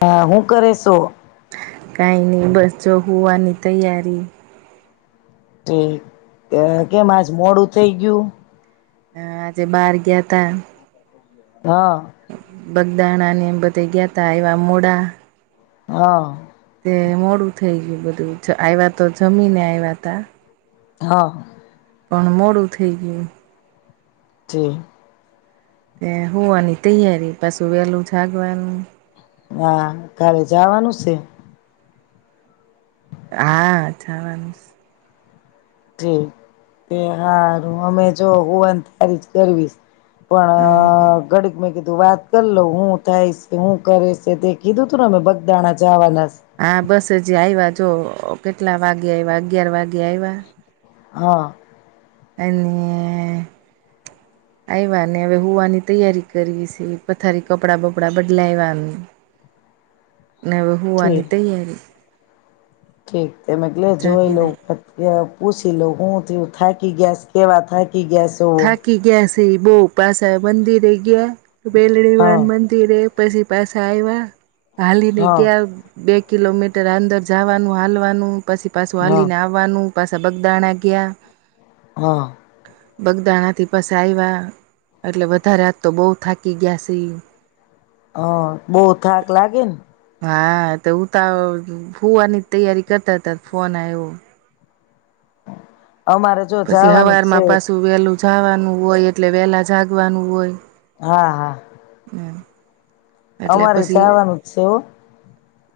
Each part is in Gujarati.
હ હું કરે સો. બ જો હુવાની તૈયારી. તે અ કેમ આજ મોડું થઈ ગયું. હ આજે બાર ગ્યા તા. હા. બગદાણાને એમ બધા ગ્યા તા આવ્યા મોડા. હા. તે મોડું થઈ ગયું બધું આવ્યા તો જમીને આવ્યા તા. હા. પણ મોડું થઈ ગયું. જે. એ હોવાની તૈયારી પાસુ વેલું જાગવાનું. હા કાલે જવાનું સે. હા જવાનુ એ હારું અમે જો હુંવાન ત્યારી જ કરીએશે. હ પણ ગડીક મેકી વાત કરી લઉ હું થાય છે હું કરે છે તે કીધું તું ને અમે બગદાણા જાવાના હા બસ હ જે આવ્યા જો કેટલા વાગે આવ્યા અગિયાર વાગે આવ્યા. હા. અને આવ્યાને હવે હોવાની તૈયારી કરી છે પથારી કપડાં બપડા બદલાઇવા. ને હવે હોવાની ઠીક તૈયારી. ઠીક તે મેં કીધું કે જોઈ લઉં. જમીને પુસી લવ હુ થિયું થાકી ગ્યા સ કેવા થાક થાકી ગ્યાસો. તે બહુ પાસા મંદિરે ગ્યા. મેલડી માઁ હા ને મંદિરે. પછી પાસા આવ્યા. ખાલીને હા [unintelligible] બેગ કિલોમીટર અંદર જવાનું હાલવાનું પછી પાછું હા હાલીને આવવાનું પાછા બગદાણા ગયા હા બગદાણાથી પાસા આવ્યા એટલે વધારે હાથ તો બહુ થાકી ગયા સી હા બહુ થાક લાગે ને હા, તો ઉતા હુવાની તૈયારી કરતા હતા ને ફોન આવ્યો અમારે જો પછી જવાનું હવાર જ છે માં પાસું વેલું જાવાનું હોય એટલે વેલા જાગવાનું હોય હા, હા. હ અમારે જાવાનું જ છે હો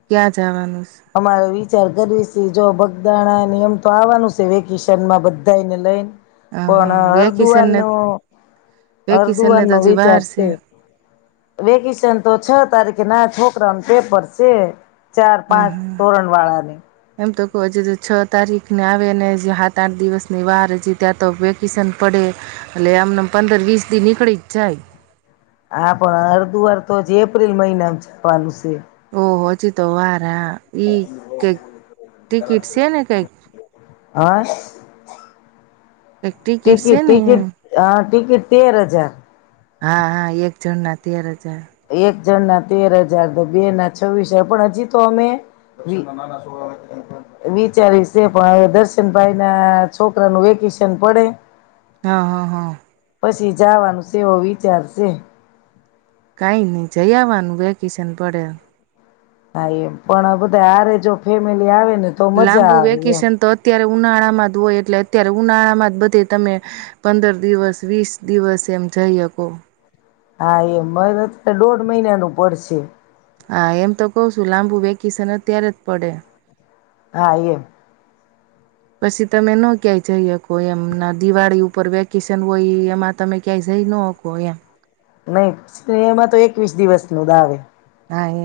ક્યાં જવાનું છે? અમારે વિચાર કરવી છે, જો ભ. બાણા નિયમ તો આવવાનું છે વે કિશન માં બધા ને લઈને હ પણ હા અરદુઆર વેકેશનને નો વેકેશનને અરદુઆર નો તો હજી વાર વિચાર છે વેકેશન તો છ તારીખે ના ઠો છોકરાને પેપર ચાર હ પાંચ. તોરણવાળાને હજુ છ તારીખને આવે ને સાત, આઠ દિવસની વાર હજી ત્યાં તો વેકેશન પડે એટલે અમને પંદર, વીસ દી નીકળી જ જાય હા, પણ અડધું વાર તો જ એપ્રિલ મહિનામ જવાનું છે ઓ હજુ તો વાર હા ઈ કઈક ટિકિટ છે ને કઈક હા કઈક છે ટિકિટ, ને એમ ટિકિટ અ ટિકિટ તેર હજાર હા, હા, એક જણ ના તેર હજાર એક જણ ના તેર હજાર બે ના છવ્વીસ હજાર પણ હજી તો અમે વિચારીશે પણ હ દર્શનભાઈ ના છોકરાનું વેકેશન પડે હા, હા, હા પછી જવાનું સેવો વિચારશે કઈ નહી જઈ આવવાનું વેકેશન પડે હા, એમ પણ બધા આરે જો ફેમિલી આવે ને તો મજા લાંબુ આવે એમ વેકેશન તો અત્યારે ઉનાળામાં જ હોય એટલે અત્યારે ઉનાળામાં જ બધે તમે પંદર દિવસ, વીસ દિવસ એમ જઈ શકો હા, એમ અત્યારે દોઢ મહિનાનું પડશે હા, એમ તો કહ છું લાંબુ વેકેશન અત્યારે જ પડે હા, અઈમ પછી તમે ન ક્યાંય જઈ હકો એમ ના દિવાળી ઉપર વેકેશન હોય એમાં તમે ક્યાંય જઈ ન હકો એમ નહી એમાં તો એકવીસ દિવસ નું જ આવે ના એ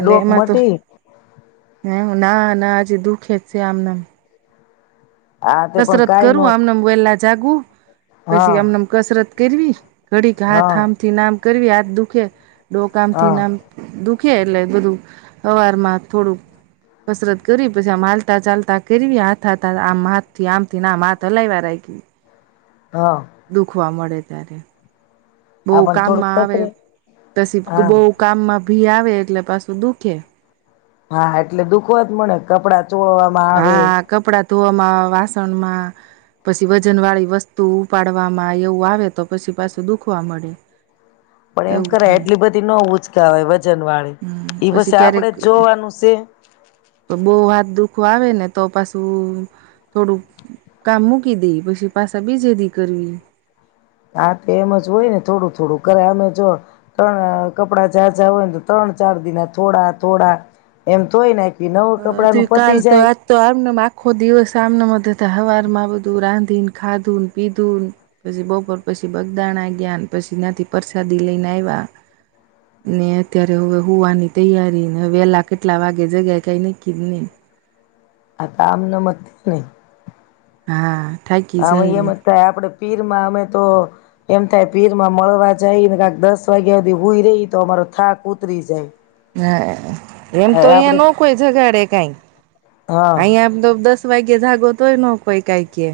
એ એમાં તો, મટી હ, ના, ના જેધું ખેત છે આમનામ. આ તે પણ કસરત કઈ ન કરું આમનેમ વેલા જાગવું હા પછી આમનેમ કસરત કરવી. ઘડી હાથ હા આમથીનામ કરવી આજ દુખે. ડોકામ હા થીનામ દુઃખ [unintelligible] એટલે બધું અવાર માં થોડુંક કસરત કર પછી માલતા ચાલતા કરવી હાથ હાથા આમ થી આમ થી ના આ ત હલાઈ વાર આવી ગય. હા દુખવા મળે. [unintelligible] બો આ પણ થોડુંક કામમાં આવે તતરે પછી હા બહુ કામમાં ભી આવે એટલે પાછું દુખે. હા એટલે દુખવા જ મળે કપડા હા કપડા ધોવામાં વાસ [unintelligible] પછી વજન વાળી વસ્તુ ઉપાડવામાં એવું આવે તો પછી પાછું દુખવા મળે. પણ એમ એવું કર થાય એટલી બધી ન ઉંચકા હોય વજન વાળી એઈ બછ પછી ક્યારેક આપડે જોવાનું છે. આખું આવે ને તો પાછું થોડુંક કામ મૂકી દે પછી પાછા બીજેદી કરીયે. હા તો એમ જ હોય ને થોડું થોડું કર અમે જો ત્રણ કપડા જાા -જાાં હોય ને તો ત્રણ ચાર દિના થોડા- થોડા એમ તો હોય ને અ ત કાલ તો આજ તો આમના આખો દિવસ આમના મ [unintelligible] હવાર માં બધું રાંધી ને ખાધું ને પીધું ને પછી બપોર પછી બગદાણ આ ગયા પછી ના્યાથી પરસાદી લઈને આવ્યા ને અત્યારે હવે હુવાની તૈયારી ને વહેલા કેટલા વાગે જગ્યા કઈને કીરની. આ આમન મત નહી. હા. થાકી હમે એમ જાય જ થાય આપડ પીર માં અમે તો એમ થાય પીર માં મળવા જાય ને કક દસ વાગ્યા સુધી હોઈ રહી તો અમારો થાક ઉતરી જાય. હ એમ તો અહિયા આપડે ન કોઈ જગાડે કઈ. હા અહીયા તો દસ વાગે જાગો તો હોય નકોય કઈ કે.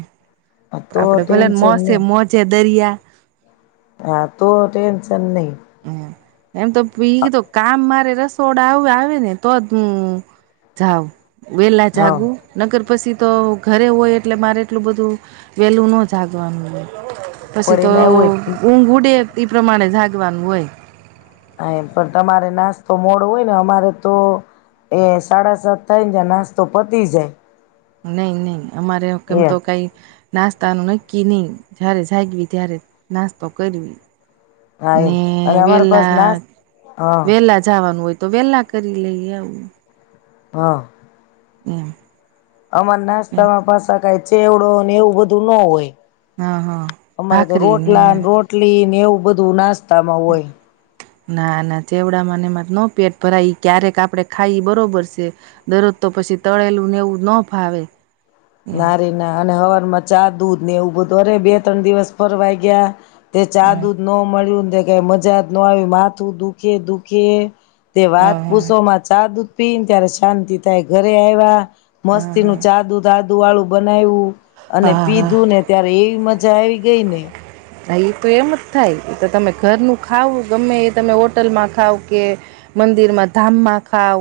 તો આપડે ભલે મો ટેન્શન છે નહી મોજે દરિયા હા તો ટેન્શન નહી. હ. એમ તો પી તો કામ મારે રસ સોડ આવે ને તો જ હું જાઉ. વેલા હા જાગું નગર પછી તો ઘરે હોય એટલે મારે એટલું બધું વેલ્યું ન જાગવાનું. પછી પણ તો એમાં એવું હોય ઊંઘ ઉડે. એ પ્રમાણે. દવાનય. હા પણ તમારે નાસ્તો મોડો હોય ને અમારે તો એ સાડા સાત થાય ને નાસ્તો પતી જાય. નહી નહી. અમારે કેમ તો એમ કંઈ. નાસ્તાનું નક્કી નહી જારે જાગવી ત્યારે નાસ્તો કરવી. હા ને એમ અને અમારી પાસે વેલા નાસ્ હા વેલા જવાનું હોય. તો વેલા કરી લઈએ આવું. હા. હા. અમર નાસ્તામાં પા કાય. ચેવડો ને એવું બધું ન હોય. હા હા અમારે તો ભાખરી ને રોટલા રોટલી. એનેવું બધું ના. ના ના ચેવડા મને ન. પેટ ભરાઈ ક્યારેક આપડે ખાઈ બરોબર છે દરરોજ તો પછી તળેલું ને એવું ના ફાવે. નારી ના અને હવા. ચા દૂધ ને એવું બધું અરે બે ત્રણ દિવસ ફરવાઈ ગયા. તે ચાદુ ન મળ્યું. કઈ મજા જ ન આવી માથું દુખે દુખે તે વાત હા હા પૂસોમાં ચા દુધ પી ને ત્યારે શાંતિ થાય ઘરે આવ્યા. હા મસ્તી નું હા ચા દુધ. આદુ વાળું બનાવ્યું અને હા હા પીધું ને ત્યારે એવી મજા. મજા આવી ગઈ ને. હા એ તો એમ જ થાય એ તો તમે ઘરનું ખાવ ગમે એ તમે હોટલમાં ખાવ કે મંદિરમાં ધામમાં ખાવ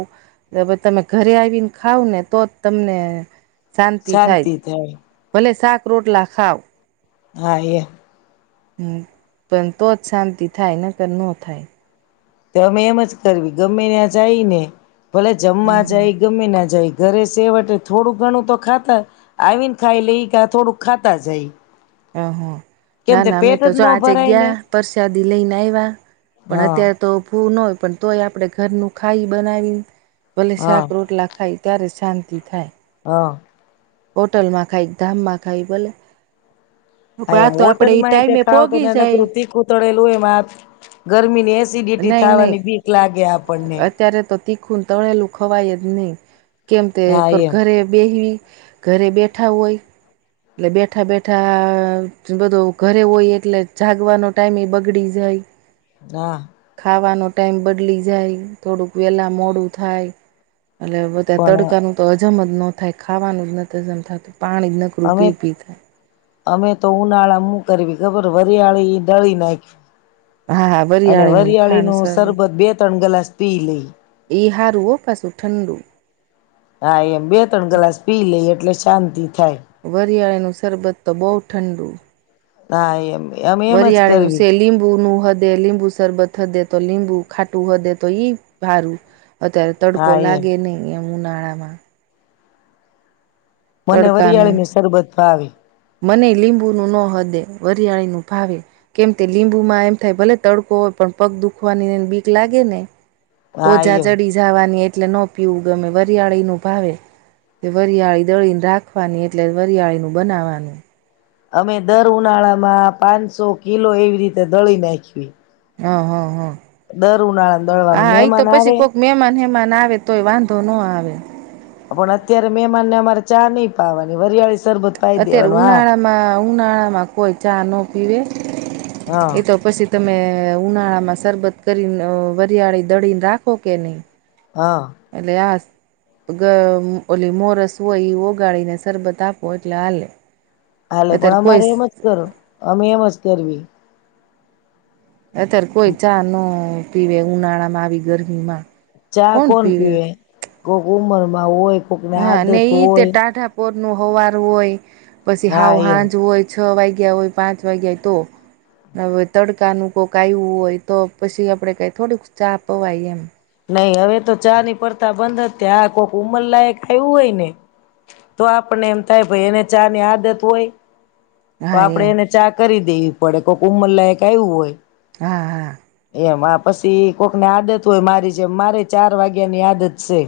તમે ઘરે આવીને ખાવ ને તોજ તમને. શાંતિ થાય ભલે શાક રોટલા ખાાવ. હા એ. હમ પણ તો જ શાંતિ થાય ન કર નો થાય. તો અમે એમ જ કરવી ગમે ત્યા જાય ને. ભલે હ જમવા હા જાય ગમે ના જાય ઘરે છેેવટે થોડું ઘણું તો ખાતા. આવીને ખાઈ લઈ કે થોડું ખાતા જાય. હ હા કેમ ના તે ના અમે પેટ તો જ ન આજે ભરાય ને ગયા પ્રસાદી લઈને આવ્યા પણ હા અત્યારે તો ભૂનો. પણ તોય આપણે ઘરનું ખાઈ બનાવીને ભલે હા શાક રોટલા ખાય ત્યારે શાંતિ દેખાય. હા હોટલમાં ખાય, ધામમાં ખાય ભલે. પણ હા આ એમ તો આપડે હોટલ એ માં ઈ ટાઈમે ખાવ તો પોગી ન્યા નકરુ જાય તીખું ને તળૅલુ એમાં ગરમી ની અ એસીડિટી નહી થાય એની બીક લાગે આપણ ને તીખૂં અને તળેલુ ખવાય જ નહીં. કેમ કે એ હા કર એમ ઘરે બેહી ઘરે બેઠા હોય એટલે બેઠા બેઠા બધો ઘરે હોય એટલે જાગવાનો ટાઈમ એ બગડી જાય. હા ખાવાનો ટાઈમ બદલી જાય થોડુંક વેલા મોડું થાય. હલે એ તે પણ તડકાનું તો હજમ જ ન થાય ખાવાનું જ હજમ નથ થતું. પાણી નકરૂ અમે પી પી થાય. અમે તો ઉનાળા માં શુ કરયે ખબર વરિયાળી દળી નાખીએ. હા હા વરિયાળીનું ખાંડ સરબત શરબત બે ત્રણ ગ્લાસ પી લઈ ઈ હારું ઓ પાસુ ઠંડુ. હા એમ. બે ત્રણ ગલાસ પીઈ લયે એટલે શાંતિ થાય વરિયાળી નું શરબત તો બો ઠંડુ હા એમ અમે એમ જ વરિયાળી નું કરવી સે લીંબુ નું હો દે લીંબુ શરબત થ દેતો લીંબુ ખાટુ હો દેતો ઈ ભારી અત્યારે તડકો હા એમ લાગે નહિ એમ ઉનાળા માં [inaudible] મને વરિયાળી તડકાનું નું શરબત ભાવે મને લીંબુ નું ન હદે વરિયાળી નું ભાવે કેમ કે લીંબુમાં એમ થાય ભલે તડકો હોય પણ પગ દુખવાની બીક લાગે ને. હા સોજા એમ ચડી જવાની એ એટલે ન પીવું ગમે વરિયાળી નું ભાવે. વરિયાળી દળીને રાખવાની એટલે વરિયાળીનું બનાવવાનું. [inaudible] અમે દર ઉનાળામાં પાંનસો કિલો એવી રીતે દળી નાખયે. હા હા હા. દળવાનું હા એ તો મહેમાન પછી આવે કોક મહેમાન હેમાન આવે તોય વાંધો. તો ન આવે. પણ અત્યારે મેમાનને અમારે ચા નહિ પાવાની વરિયાળી શરબત પાઈ અત્યારે દેવાનું હા ઉનાળા માં ઉનાળા માં કોઈ ચા ન પીવે. હા એ તો ઉપપસ્થિત. તમે ઉનાળા માં સરબત કરીને વરિયાળી દળીને રાખો કે નહી. હા એટલે ઓલી મોરસ હોય એ ઓગાળીને સરબત આપો એટલે હાલે. હાલે પણ અત્યારે કોઈ અમારે એમ જ કરો અમે એમ જ. કરવી. અત્યારે કોઈ ચા નહિ ઉનાળામાં આવી ગરમી માં ચા કોણ પીવે? કોઈક ઉંમર માં હોય. કોકને હા ને આદત તે હોય ટાઢાપોર નું હોવા. અ હોઈ. પછી હા હાવ એમ હાંજ હોય. છ વાગ્યા હોય પાંચ વાગ્યા તો હવે તડકાનું કોઈક આવું હોય તો પછી આપડે કઈ થોડુંક ચા પવાય એમ. નઈ હવે તો ચા ની પરથા બંધ હતી આ કોઈક ઉમરલાયક આવ્યું હોય ને તો આપને એમ થાય એને ચા ની આદત હોય. તો હા આપડે એમ એને ચા કરી દે. પડે કોઈક ઉમર લયક આવું હોય. હા હા. એમ આ પછી કોકને આદત હોય મારી જેમ મારે ચાર વાગ્યા ની આદત છે.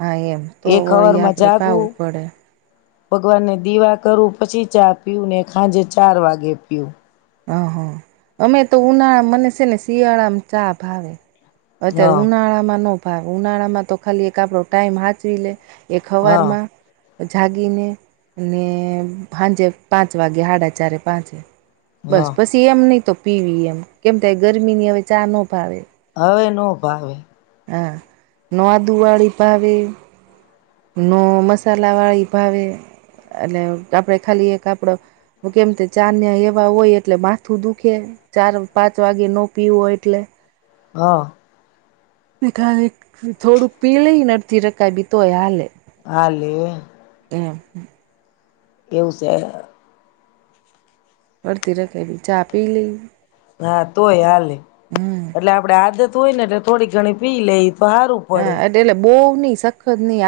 હા એમ તો એક હવાર વળી માં આપડે જાગવું પાવું પડે. ભગવાનને દીવા કરવું પછી ચા પીવું ને ખાંજે ચાર વાગે પીું. હહ અમે તો ઉનાળા મને છે ને શિયાળામાં ચા ભાવે. અત્યારે હા ઉનાળામાં ન. પણ ઉનાળામાં તો ખાલી એક આપડો ટાઈમ સાચવી લે. હા એકખબરમાં. જાગીને અને સાંજે પાંચ વાગે હાડા ચારે પાંચે. બસ હા પસી એમ નહીં તો. પીવી એમ કેમ થ ગરમી ની હવે ચા ન ભાવે. હવે ન ભાવે. હ ન દુઆરીી પાવે. નો મસાલા વાળી ભાવે એટલે આપણે ખાલી એક આપડો કેમ કે ચાાન્યા એવા હોય એટલે માથું દુખે ચાર પાંચ વાગ્યે ન પીવું હોય એટલે. હા. ને ખા એક થોડુંક પી લઈને અડથી રખાય બી તોય હાલે. હા લે. ને હમ્મ. કેવું સે? અડતી રખેવી ચા પી લઈ? હા તોય હાલે. હમ એટલે આપડે આદત તોઈ નટે થોડી ઘણી પી લઈ. તો હારું પડે. હા એટે બહું ની સખત નહીં આપ